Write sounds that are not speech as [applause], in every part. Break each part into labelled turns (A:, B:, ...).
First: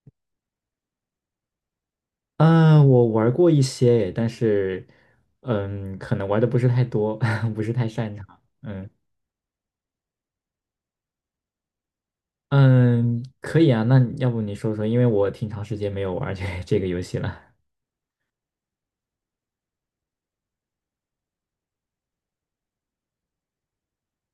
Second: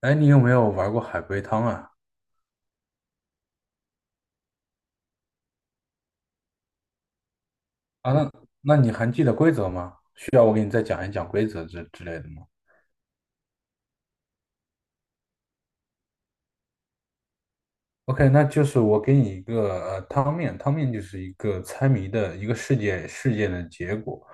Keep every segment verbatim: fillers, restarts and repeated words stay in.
A: 哎，你有没有玩过海龟汤啊？
B: 嗯，我玩过一些，但是，嗯，可能玩的不是太多，[laughs] 不是太
A: 啊，
B: 擅长。
A: 那那
B: 嗯
A: 你还记得规则吗？需要我给你再讲一讲规则之之类的吗
B: 嗯，可以啊，那你要不你说说，因为我挺长时间没有玩这 [laughs] 这个游戏了。
A: ？OK，那就是我给你一个呃汤面，汤面就是一个猜谜的一个事件事件的结果，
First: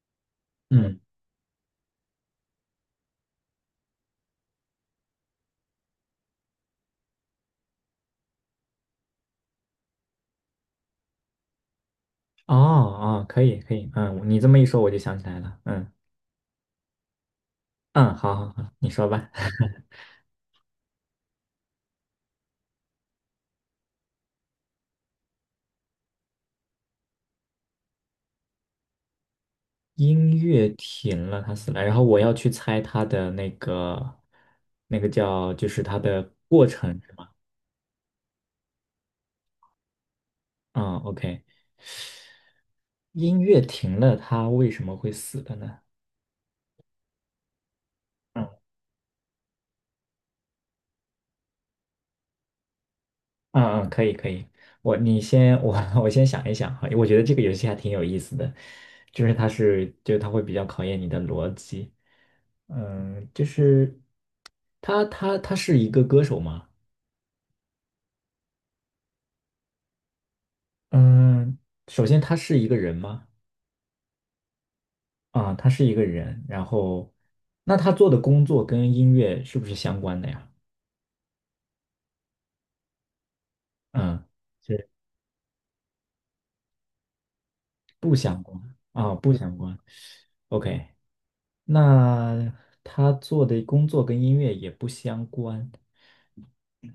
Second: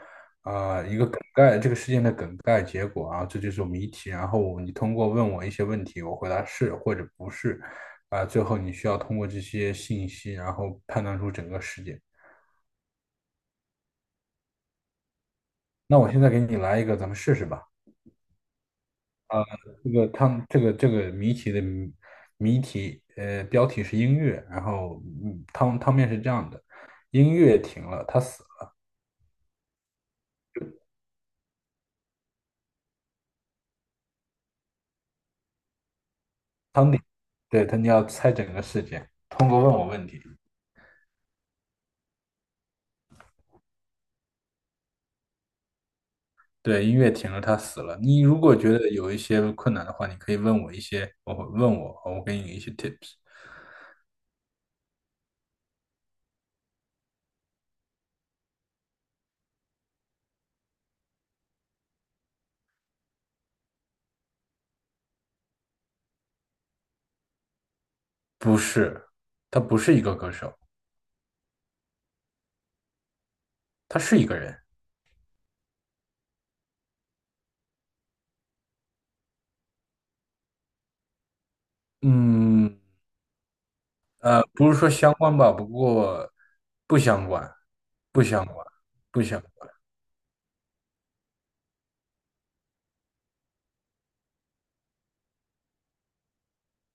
A: 啊、一
B: 嗯，
A: 个梗概，这个事件的梗概结果啊，这就是谜题。然后你通过问我一些问题，我回答是或者不是，啊、最后你需要通过这些信息，然后判断出整个事件。
B: 哦哦，可以可以，嗯，你这么一说，我就想起来了。嗯
A: 那我现在给你来一个，咱们试试吧。
B: 嗯，好好好，你说吧。
A: 啊，这
B: [laughs]
A: 个他们这个这个谜题的谜谜题，呃，标题是音乐，然后嗯，汤汤面是这样的，音乐停了，他死了。
B: 音乐停了，他死了，然后我要去猜他的那个那个叫就是他的过程是吗？
A: 对，他你要猜整个事件，通过问我问题。
B: 嗯，OK，音乐停了，他为什么会死的呢？
A: 对，音乐停了，他死了，你如
B: 嗯。
A: 果觉得有一些困难的话，你可以问我一些，我会问我，我给你一些 tips。
B: 嗯嗯，可以可以，我你先我 [laughs] 我先想一想哈。我觉得这个游戏还挺有意思的，就是它是就它会比较考验你的逻辑。嗯，就是他他他是一个歌手吗？
A: 不是，他不是一个歌手，
B: 嗯，首先他是一个人吗？
A: 他是一个人。
B: 啊、他是一个人，然后那他做的工作跟音乐是不是相关的呀？
A: 嗯，
B: 嗯，
A: 呃，不是
B: 是
A: 说相关吧，不过不相关，
B: 不
A: 不
B: 相
A: 相
B: 关
A: 关，
B: 啊、
A: 不
B: 不
A: 相
B: 相关。OK，那他做的工作跟音乐也不相关。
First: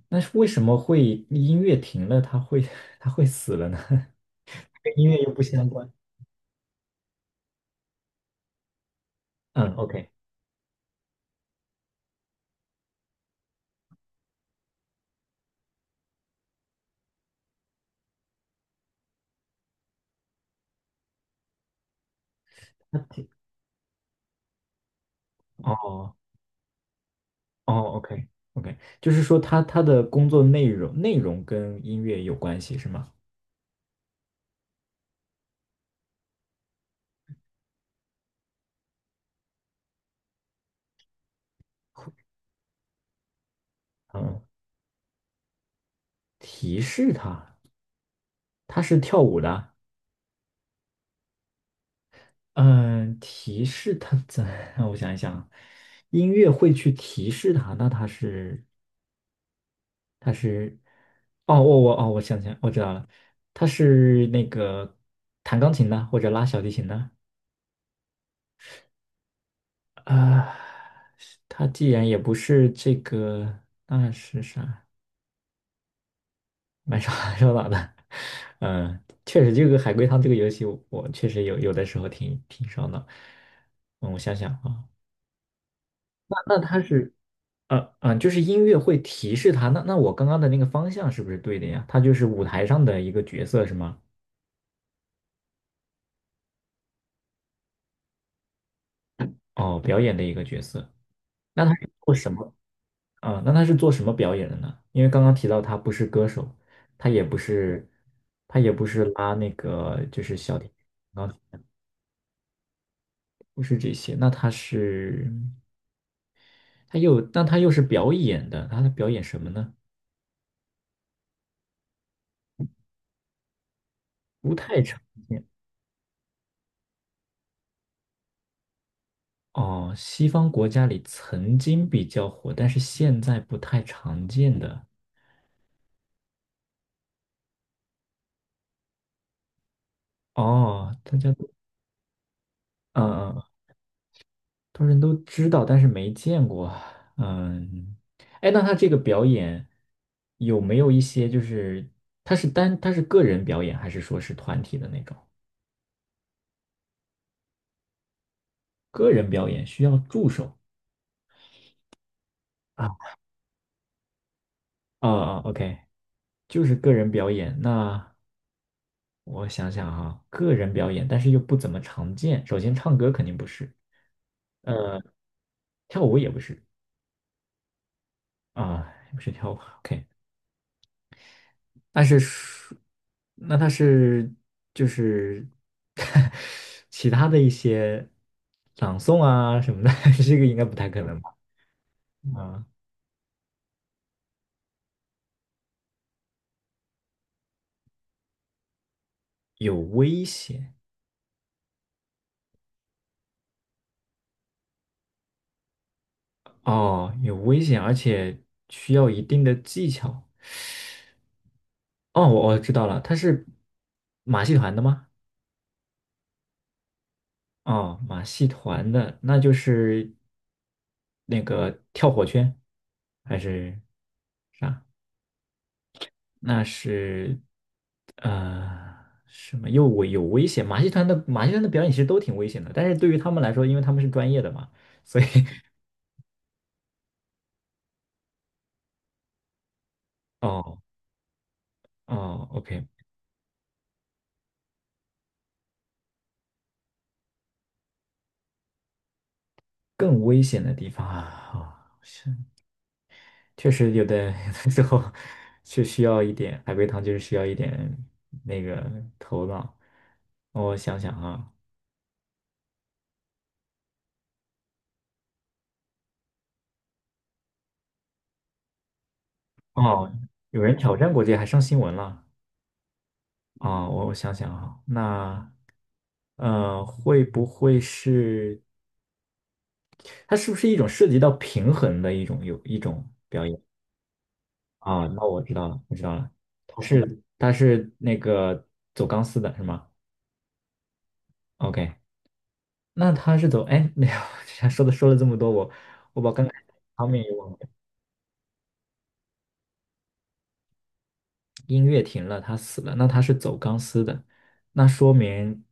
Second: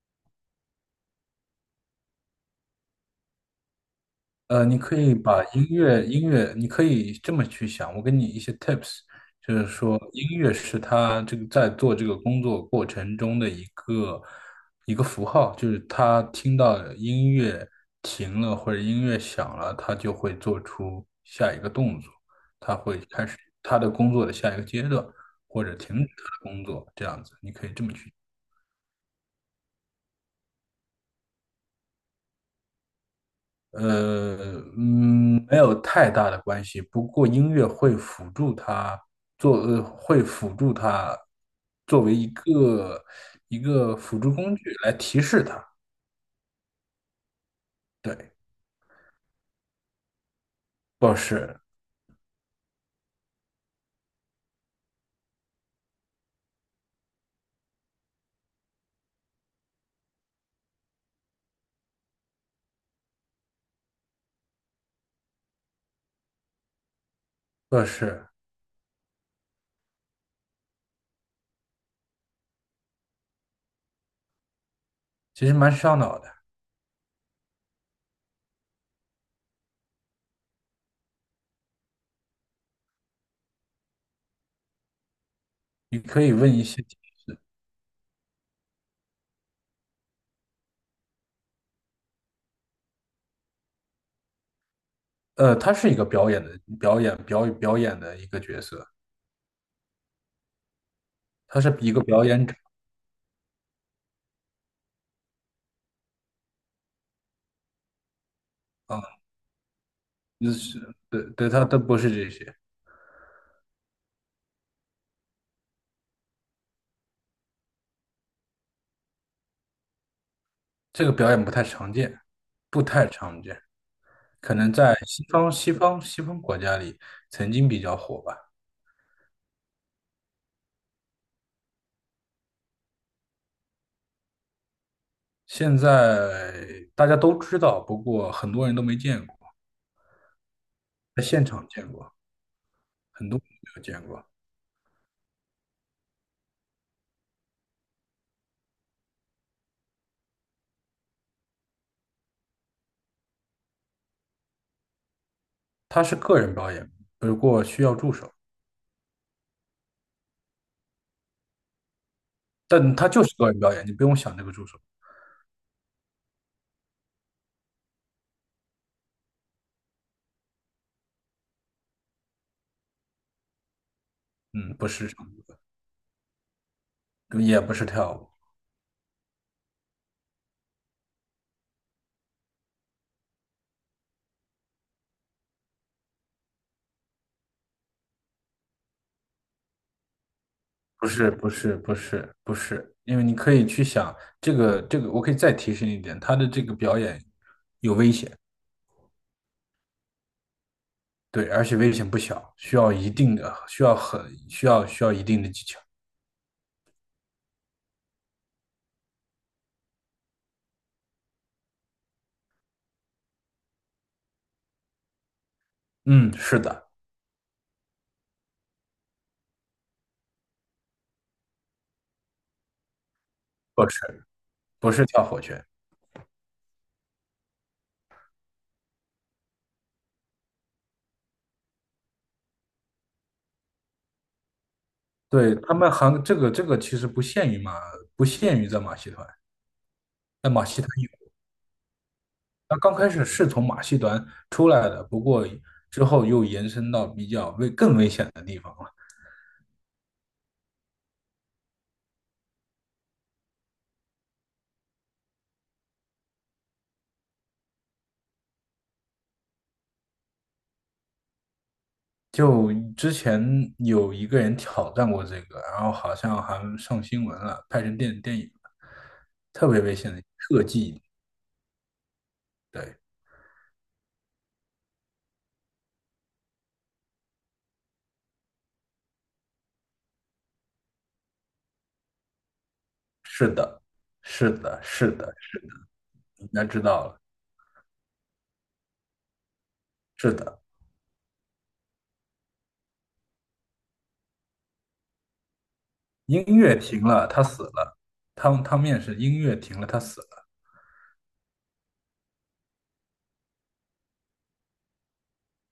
B: 那是为什么会音乐停了，它会 [laughs] 它会死了呢？
A: 呃，你
B: [laughs] 跟
A: 可
B: 音
A: 以
B: 乐又不
A: 把
B: 相
A: 音
B: 关。
A: 乐音乐，你可以这么去想。我给你一些 tips，就是
B: 嗯
A: 说
B: ，OK，
A: 音乐是他这个在做这个工作过程中的一个一个符号，就是他听到音乐停了或者音乐响了，他就会做出下一个动作，他会开始他的工作的下一个阶段，或者停止
B: 哦
A: 他的工作，这样子，你可
B: 哦
A: 以这么去。
B: ，OK OK，就是说他他的工作内容内容跟音乐有关系是吗？
A: 呃，嗯，没有太大的关系。不过音乐会辅助他做，呃，会辅助他作为一个一个辅助
B: 嗯，
A: 工具来提示他。
B: 提示他。
A: 对，
B: 他是跳舞的？
A: 不是，
B: 嗯，提示他怎？[laughs] 让我想一想。音乐会去提示他，那他是他是哦，我我哦我想起来我知道了，他是那个弹钢琴的或者拉小提琴的。
A: 不是。
B: 啊，他既然也不是这个，那是啥？
A: 其实蛮烧脑的。
B: 蛮 [laughs] 手蛮手脑的。嗯，确实，这个海龟汤这个游戏我，我确实有有的时候挺挺烧脑。嗯，我想想啊，
A: 你可以
B: 那
A: 问
B: 那
A: 一
B: 他
A: 些。
B: 是，呃嗯，就是音乐会提示他。那那我刚刚的那个方向是不是对的呀？他就是舞台上的一个角色是吗？
A: 呃，他是一个表演的，表演表表演的一个角色，
B: 哦，表演的一个角色。
A: 他
B: 那他
A: 是
B: 是
A: 一个
B: 做
A: 表
B: 什
A: 演
B: 么？
A: 者。
B: 啊，那他是做什么表演的呢？因为刚刚提到他不是歌手，他也不是，他也不是
A: 啊，
B: 拉那个就是
A: 就
B: 小提琴。
A: 是对
B: 然后
A: 对，他都不是这些。
B: 不是这些，那他是他又那他又是表演的，他在表演什么呢？
A: 这个表演不太常见，不太常见。
B: 不
A: 可能
B: 太
A: 在
B: 常
A: 西方、西方、西方国家里曾经比较火吧。
B: 哦，西方国家里曾经比较火，但是现在不太常见的。
A: 现在大家都知道，不过很多人都没见过，
B: 哦，大
A: 在
B: 家
A: 现
B: 都
A: 场见过，
B: 嗯
A: 很
B: 嗯
A: 多人
B: 嗯
A: 没有见过。
B: 多人都知道，但是没见过。嗯，哎，那他这个表演有没有一些就是他是单他是个人表演，还是说是团体的那种？
A: 他是个人表演，不过需要助手，
B: 个人表演需要助手。
A: 但他
B: 啊
A: 就是个人表演，你不用想这个助手。
B: 啊啊！OK，就是个人表演。那我想想哈，个人表演，但是又不怎么常见。首先，唱歌肯定不是，
A: 嗯，不
B: 呃，
A: 是唱
B: 跳舞也不是。
A: 歌，也不是跳舞。
B: 啊，也不是跳舞。OK，但是说那他是就是 [laughs] 其他的一些朗诵啊什么的，[laughs] 这个应该不太可
A: 不
B: 能吧？
A: 是，不是，不是，不
B: 啊，
A: 是，因为你可以去想这个，这个，我可以再提示你一点，他的这个表演有危险。
B: 有危险。
A: 对，而且危险不小，需要一定的，需要很需要需要一定的技巧。
B: 哦，有危险，而且需要一定的技巧。哦，我我知道了，他是马戏团的吗？
A: 嗯，是的。
B: 哦，马戏团的，那就是那个跳火圈还是
A: 不是
B: 啥？
A: 不是跳火圈，
B: 那是呃什么又危有危险？马戏团的马戏团的表演其实都挺危险的，但是对于他们来说，因为他们是专业的嘛，所以
A: 对他
B: [laughs]
A: 们韩这个这个其实不限于马，不限于在马戏团，在马
B: 哦
A: 戏团有。
B: 哦
A: 它
B: ，OK，
A: 刚开始是从马戏团出来的，不过之后又延伸到比较危更危险的地方了。
B: 更危险的地方啊，哦是确实有的 [laughs] 有的时候是需要一点海龟汤，就是需要一点那个头脑。哦，我想想啊。
A: 就之前有一个人挑战过这个，然后好像还上新闻了，拍成电电影了，特别危
B: 哦，
A: 险的
B: 有
A: 特
B: 人挑
A: 技。
B: 战过这个还上新闻了。
A: 对。
B: 啊、我我想想啊，那呃，会不会是？它是不是一种涉及到平衡的一种有一种表
A: 是
B: 演
A: 的，是的，
B: 啊？
A: 是
B: 那
A: 的。
B: 我知道了，我知道了，
A: 应该
B: 它
A: 知道
B: 是
A: 了。
B: 它是那个走钢丝的是吗
A: 是的。
B: ？OK，那他是走哎，没有。[laughs] 说的说了这么多，我我把
A: 音
B: 刚才
A: 乐停
B: 方面
A: 了，
B: 也
A: 他
B: 忘了。
A: 死了。汤汤面是音乐停了，他死了。
B: 音乐停了，他死了，那他是走钢丝的，那说明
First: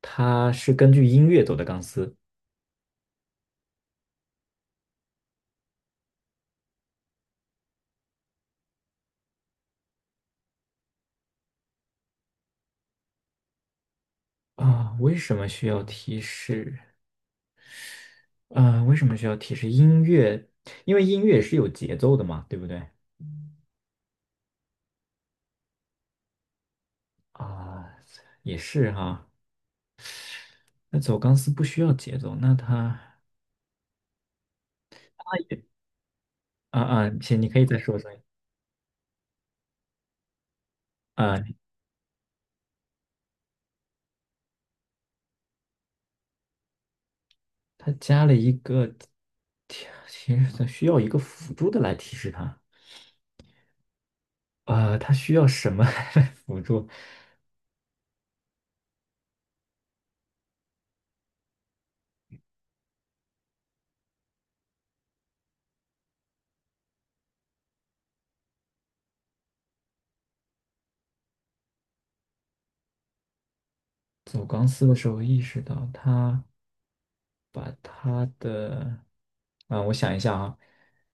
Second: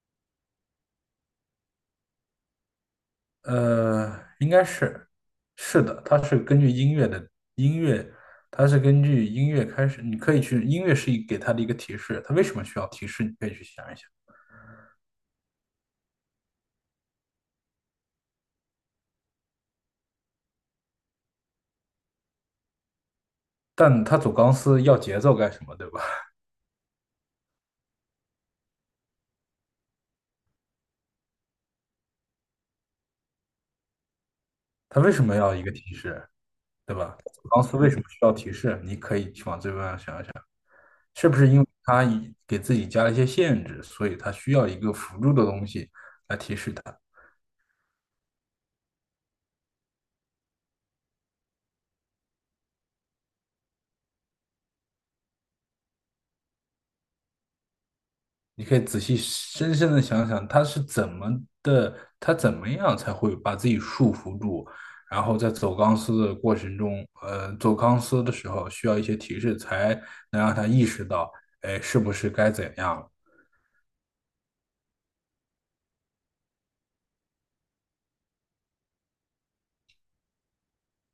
B: 他是根据音乐走的钢丝。
A: 呃，应该是，是的，它是根据音乐的音乐，它是根据音乐开始。你可以去，音乐是一给他的一个提示，他为什么需要提示？你可以去想一想。
B: 啊？为什么需要提示？啊？为什么需要提示音乐？因为音乐是有节奏的嘛，对不对？
A: 但他走钢丝要节奏干什么，对吧？
B: 啊，也是哈。那走钢丝不需要节奏，那它
A: 他为什么要一个提示，
B: 啊
A: 对
B: 啊，
A: 吧？
B: 行，
A: 走
B: 你可
A: 钢
B: 以
A: 丝
B: 再
A: 为什
B: 说
A: 么
B: 说
A: 需要提示？你可以去往这方面想一想。是不是
B: 啊。
A: 因为他已给自己加了一些限制，所以他需要一个辅助的东西来提示他？
B: 它加了一个提，其实它需要一个辅助的来提示它。啊，它需要什么 [laughs] 来辅助？
A: 你可以仔细深深的想想，他是怎么的，他怎么样才会把自己束缚住，然后在走钢丝的过程中，呃，走钢丝的时候需要一些提示，才能让他意识到，哎，是不是该怎样了？
B: 走钢丝的时候意识到它把它的啊，我想一下啊，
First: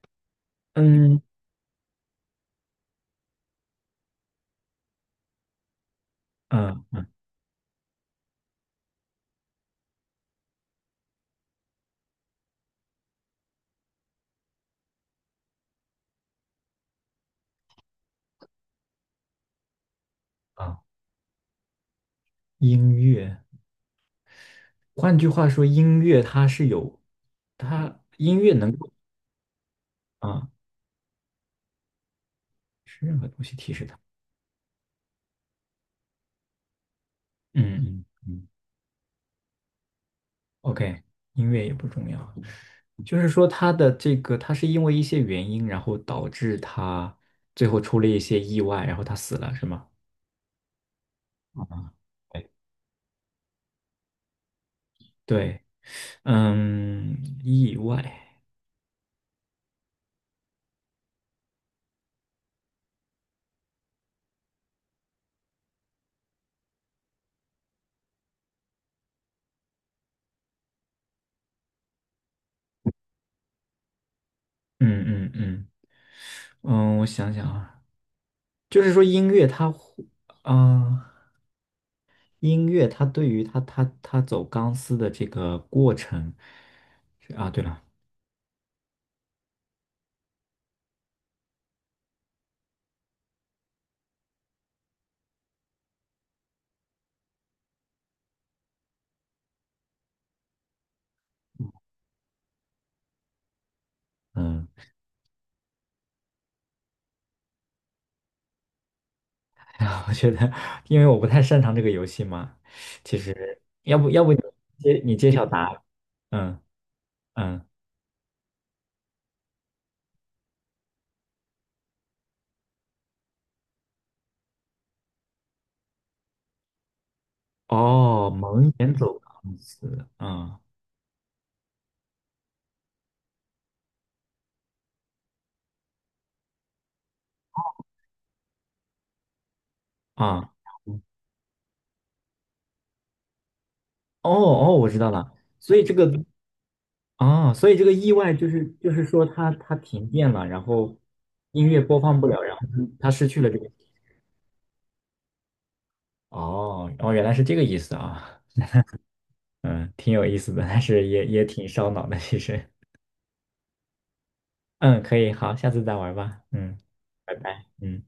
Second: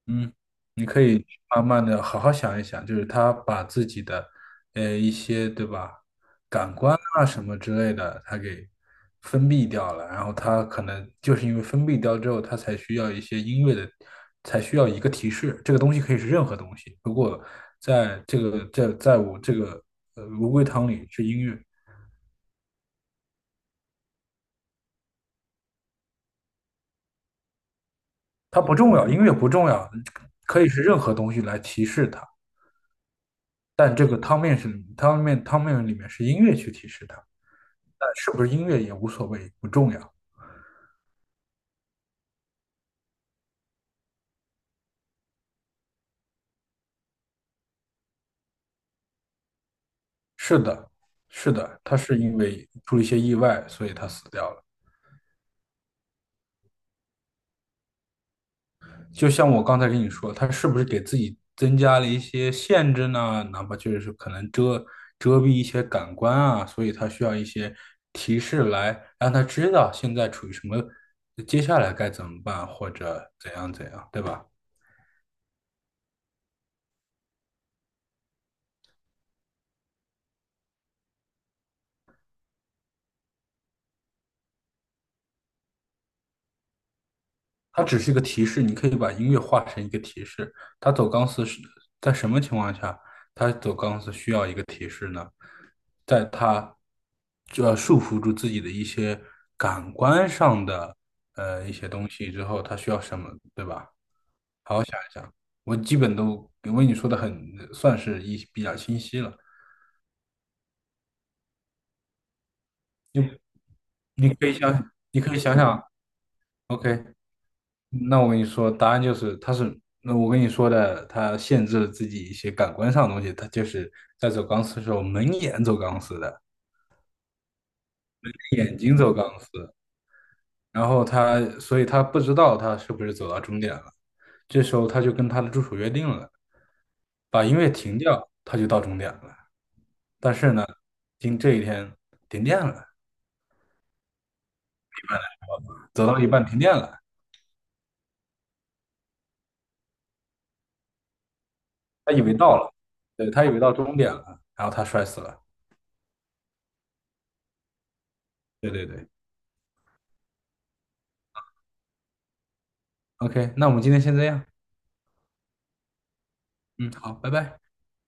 A: 嗯，你可
B: 嗯
A: 以慢慢的好好想一想，就是他把自己的呃一些对吧，感官
B: 嗯
A: 啊什么之类的，他给封闭掉了，然后他可能就是因为封闭掉之后，他才需要一些音乐的，才需要一个提示，这个东西可以是任何东西，如果在这个在在我这个呃乌龟
B: 啊，
A: 汤里是音乐，
B: 音乐。换句话说，音乐它是有它音乐
A: 它
B: 能
A: 不
B: 够
A: 重要，音乐不重要，
B: 啊，
A: 可以是任何东西来提示它，
B: 是任何东西提示
A: 但
B: 它。
A: 这个汤面是汤面汤面里面是音乐去提示它。
B: 嗯嗯
A: 但是不
B: 嗯
A: 是音乐也无所谓，不重要。
B: ，OK，音乐也不重要，就是说他的这个，他是因为一些原因，然后导致他最后出了一些意外，然后他死了，是吗？
A: 是的，是
B: 啊，
A: 的，他是因
B: 对，
A: 为出了一些意外，所以他死掉了。
B: 对，嗯，意外。
A: 就像我刚才跟你说，他是不是给自己增加了一些限制呢？哪怕就是可能遮遮蔽一些感官啊，所以他需要一些提示来让他知道现在处于什么，接下来该怎么办，或者怎样怎样，对吧？
B: 嗯嗯嗯嗯，我想想啊，就是说音乐它会，啊、音乐它对于他他他走钢丝的这个过程。啊，对了。
A: 它只是一个提示，你可以把音乐化成一个提示。它走钢丝是在什么情况下？它走钢丝需要一个提示呢？在它要束缚住自己的一些感官上的呃一些东西之后，它需要什么，对吧？
B: 嗯。
A: 我基本都因为你说的很算是一比较清晰了。
B: [laughs] 我觉得，因为我不太擅长这个游戏嘛，其
A: 你
B: 实要不要不
A: 你
B: 你
A: 可以想，
B: 揭你
A: 你
B: 揭
A: 可以
B: 晓
A: 想
B: 答
A: 想
B: 案？嗯
A: ，OK，
B: 嗯。
A: 那我跟你说，答案就是，他是，那我跟你说的，他限制了自己一些感官上的东西。他就是在走钢丝的时候，蒙眼走钢丝的，
B: 哦，蒙
A: 眼
B: 眼
A: 睛走
B: 走
A: 钢丝，
B: 钢丝，嗯
A: 然后他，所以他不知道他是不是走到终点了。这时候他就跟他的助手约定了，把音乐停掉，他就到终点了。但
B: 啊，
A: 是呢，
B: 嗯
A: 今这一天停电了，
B: 哦哦，我知道了。所以这
A: 走
B: 个
A: 到一半停电了，
B: 啊，所以这个意外就是就是说它它停电了，然后音乐播
A: 他
B: 放
A: 以
B: 不
A: 为
B: 了，然
A: 到
B: 后
A: 了，
B: 它失
A: 对，
B: 去
A: 他
B: 了
A: 以
B: 这
A: 为
B: 个。
A: 到终点了，然后他摔死了。
B: 哦哦，原来是这个意思啊。
A: 对对对
B: 嗯，挺有意思的，但是也也挺烧脑的，其实。
A: ，OK，那我们今天先这样，
B: 嗯，可以，好，下次再玩吧，嗯，
A: 嗯，好，拜
B: 拜
A: 拜。
B: 拜，嗯。